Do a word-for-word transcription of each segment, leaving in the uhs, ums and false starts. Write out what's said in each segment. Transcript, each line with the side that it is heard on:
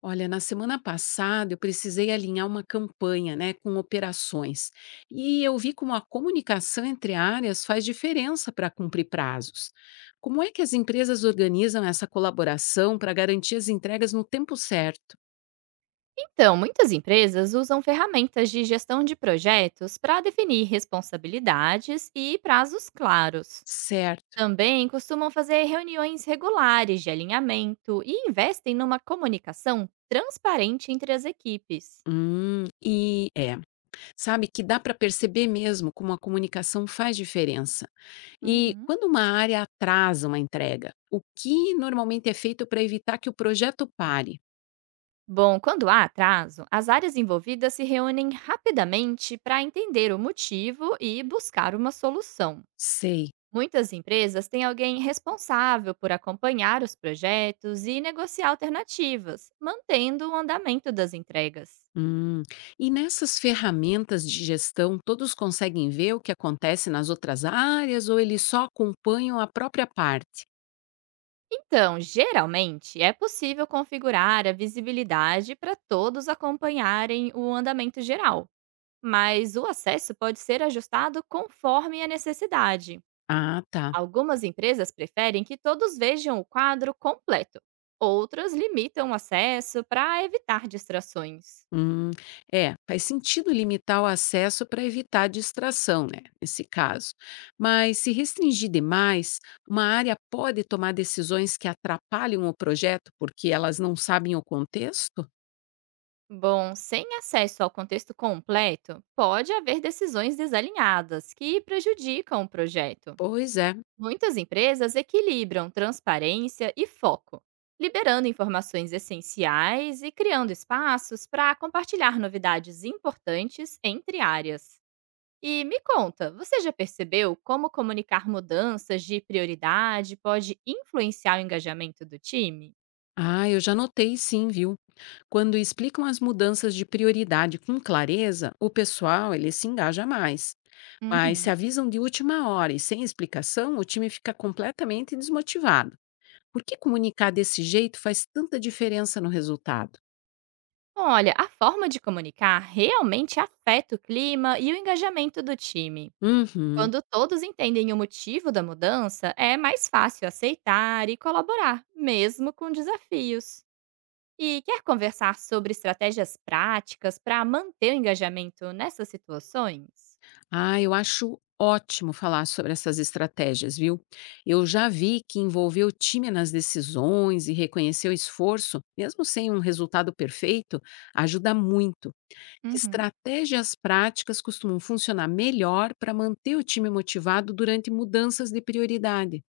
left: Olha, na semana passada eu precisei alinhar uma campanha, né, com operações. E eu vi como a comunicação entre áreas faz diferença para cumprir prazos. Como é que as empresas organizam essa colaboração para garantir as entregas no tempo certo?
right: Então, muitas empresas usam ferramentas de gestão de projetos para definir responsabilidades e prazos claros.
left: Certo.
right: Também costumam fazer reuniões regulares de alinhamento e investem numa comunicação transparente entre as equipes.
left: Hum, e é, sabe que dá para perceber mesmo como a comunicação faz diferença. E
right: Uhum.
left: quando uma área atrasa uma entrega, o que normalmente é feito para evitar que o projeto pare?
right: Bom, quando há atraso, as áreas envolvidas se reúnem rapidamente para entender o motivo e buscar uma solução.
left: Sei.
right: Muitas empresas têm alguém responsável por acompanhar os projetos e negociar alternativas, mantendo o andamento das entregas.
left: Hum. E nessas ferramentas de gestão, todos conseguem ver o que acontece nas outras áreas ou eles só acompanham a própria parte?
right: Então, geralmente, é possível configurar a visibilidade para todos acompanharem o andamento geral, mas o acesso pode ser ajustado conforme a necessidade.
left: Ah, tá.
right: Algumas empresas preferem que todos vejam o quadro completo, outras limitam o acesso para evitar distrações.
left: Hum. É, faz sentido limitar o acesso para evitar distração, né? Nesse caso. Mas se restringir demais, uma área pode tomar decisões que atrapalham o projeto porque elas não sabem o contexto?
right: Bom, sem acesso ao contexto completo, pode haver decisões desalinhadas que prejudicam o projeto.
left: Pois é.
right: Muitas empresas equilibram transparência e foco, liberando informações essenciais e criando espaços para compartilhar novidades importantes entre áreas. E me conta, você já percebeu como comunicar mudanças de prioridade pode influenciar o engajamento do time?
left: Ah, eu já notei sim, viu? Quando explicam as mudanças de prioridade com clareza, o pessoal ele se engaja mais. Mas se
right: Uhum.
left: avisam de última hora e sem explicação, o time fica completamente desmotivado. Por que comunicar desse jeito faz tanta diferença no resultado?
right: Olha, a forma de comunicar realmente afeta o clima e o engajamento do time.
left: Uhum.
right: Quando todos entendem o motivo da mudança, é mais fácil aceitar e colaborar, mesmo com desafios. E quer conversar sobre estratégias práticas para manter o engajamento nessas situações?
left: Ah, eu acho ótimo falar sobre essas estratégias, viu? Eu já vi que envolver o time nas decisões e reconhecer o esforço, mesmo sem um resultado perfeito, ajuda muito. Que
right: Uhum.
left: estratégias práticas costumam funcionar melhor para manter o time motivado durante mudanças de prioridade?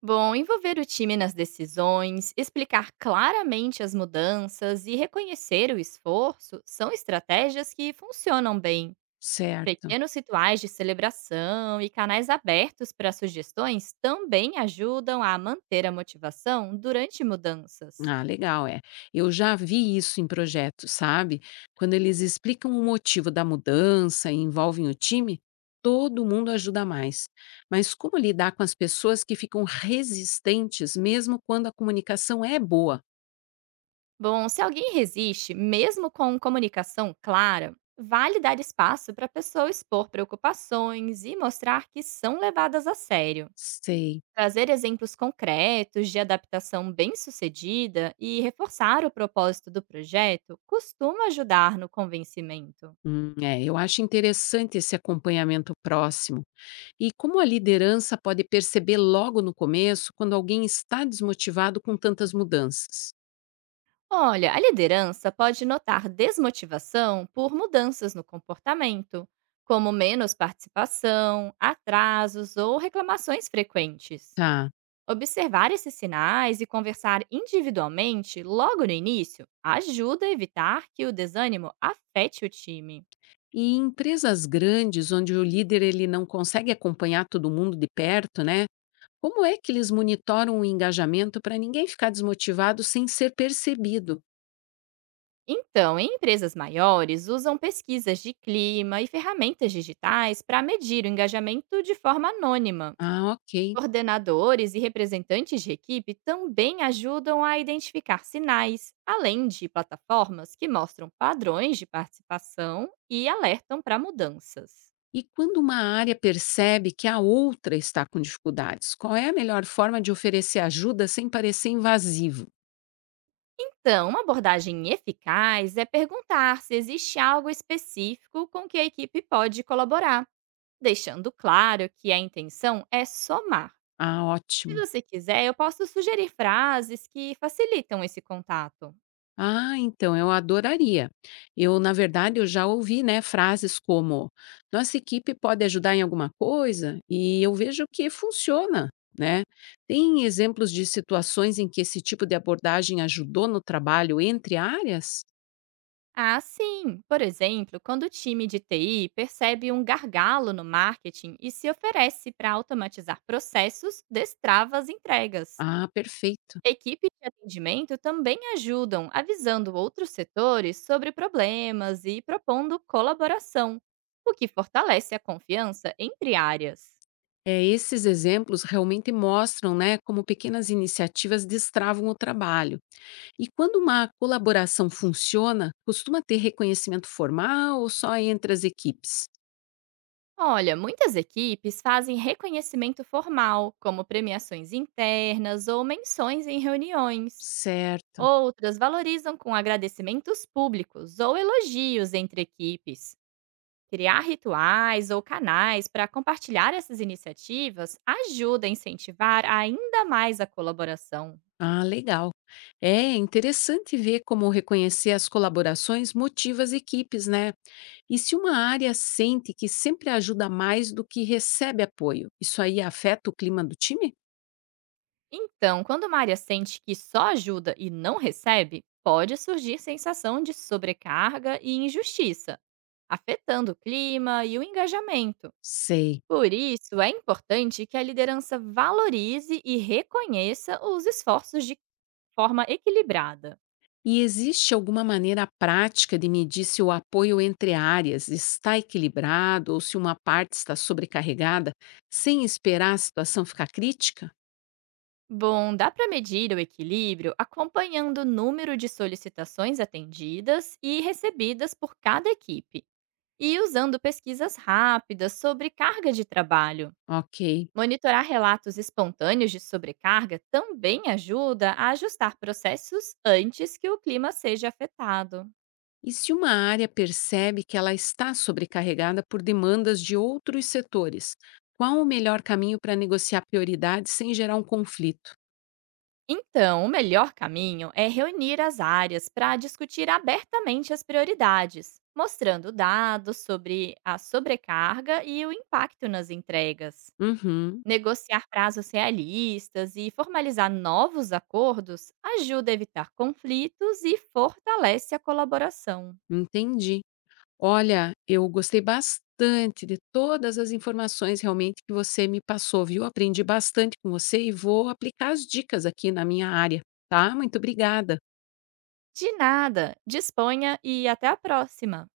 right: Bom, envolver o time nas decisões, explicar claramente as mudanças e reconhecer o esforço são estratégias que funcionam bem.
left: Certo.
right: Pequenos rituais de celebração e canais abertos para sugestões também ajudam a manter a motivação durante mudanças.
left: Ah, legal, é. Eu já vi isso em projetos, sabe? Quando eles explicam o motivo da mudança e envolvem o time, todo mundo ajuda mais. Mas como lidar com as pessoas que ficam resistentes mesmo quando a comunicação é boa?
right: Bom, se alguém resiste, mesmo com comunicação clara, vale dar espaço para a pessoa expor preocupações e mostrar que são levadas a sério.
left: Sei.
right: Trazer exemplos concretos de adaptação bem-sucedida e reforçar o propósito do projeto costuma ajudar no convencimento.
left: Hum, é, eu acho interessante esse acompanhamento próximo. E como a liderança pode perceber logo no começo quando alguém está desmotivado com tantas mudanças?
right: Olha, a liderança pode notar desmotivação por mudanças no comportamento, como menos participação, atrasos ou reclamações frequentes.
left: Tá.
right: Observar esses sinais e conversar individualmente logo no início ajuda a evitar que o desânimo afete o time.
left: E em empresas grandes, onde o líder ele não consegue acompanhar todo mundo de perto, né? Como é que eles monitoram o engajamento para ninguém ficar desmotivado sem ser percebido?
right: Então, em empresas maiores, usam pesquisas de clima e ferramentas digitais para medir o engajamento de forma anônima.
left: Ah, ok.
right: Coordenadores e representantes de equipe também ajudam a identificar sinais, além de plataformas que mostram padrões de participação e alertam para mudanças.
left: E quando uma área percebe que a outra está com dificuldades, qual é a melhor forma de oferecer ajuda sem parecer invasivo?
right: Então, uma abordagem eficaz é perguntar se existe algo específico com que a equipe pode colaborar, deixando claro que a intenção é somar.
left: Ah,
right: Se
left: ótimo.
right: você quiser, eu posso sugerir frases que facilitam esse contato.
left: Ah, então eu adoraria. Eu, na verdade, eu já ouvi, né, frases como: "Nossa equipe pode ajudar em alguma coisa?", e eu vejo que funciona, né. Tem exemplos de situações em que esse tipo de abordagem ajudou no trabalho entre áreas?
right: Ah, sim! Por exemplo, quando o time de T I percebe um gargalo no marketing e se oferece para automatizar processos, destrava as entregas.
left: Ah, perfeito.
right: Equipes de atendimento também ajudam, avisando outros setores sobre problemas e propondo colaboração, o que fortalece a confiança entre áreas.
left: É, esses exemplos realmente mostram, né, como pequenas iniciativas destravam o trabalho. E quando uma colaboração funciona, costuma ter reconhecimento formal ou só entre as equipes?
right: Olha, muitas equipes fazem reconhecimento formal, como premiações internas ou menções em reuniões.
left: Certo.
right: Outras valorizam com agradecimentos públicos ou elogios entre equipes. Criar rituais ou canais para compartilhar essas iniciativas ajuda a incentivar ainda mais a colaboração.
left: Ah, legal. É interessante ver como reconhecer as colaborações motiva as equipes, né? E se uma área sente que sempre ajuda mais do que recebe apoio, isso aí afeta o clima do time?
right: Então, quando uma área sente que só ajuda e não recebe, pode surgir sensação de sobrecarga e injustiça, afetando o clima e o engajamento.
left: Sei.
right: Por isso, é importante que a liderança valorize e reconheça os esforços de forma equilibrada.
left: E existe alguma maneira prática de medir se o apoio entre áreas está equilibrado ou se uma parte está sobrecarregada, sem esperar a situação ficar crítica?
right: Bom, dá para medir o equilíbrio acompanhando o número de solicitações atendidas e recebidas por cada equipe, e usando pesquisas rápidas sobre carga de trabalho.
left: Ok.
right: Monitorar relatos espontâneos de sobrecarga também ajuda a ajustar processos antes que o clima seja afetado.
left: E se uma área percebe que ela está sobrecarregada por demandas de outros setores, qual o melhor caminho para negociar prioridades sem gerar um conflito?
right: Então, o melhor caminho é reunir as áreas para discutir abertamente as prioridades, mostrando dados sobre a sobrecarga e o impacto nas entregas.
left: Uhum,
right: Negociar prazos realistas e formalizar novos acordos ajuda a evitar conflitos e fortalece a colaboração.
left: entendi. Olha, eu gostei bastante de todas as informações realmente que você me passou, viu? Aprendi bastante com você e vou aplicar as dicas aqui na minha área, tá? Muito obrigada.
right: De nada, disponha e até a próxima!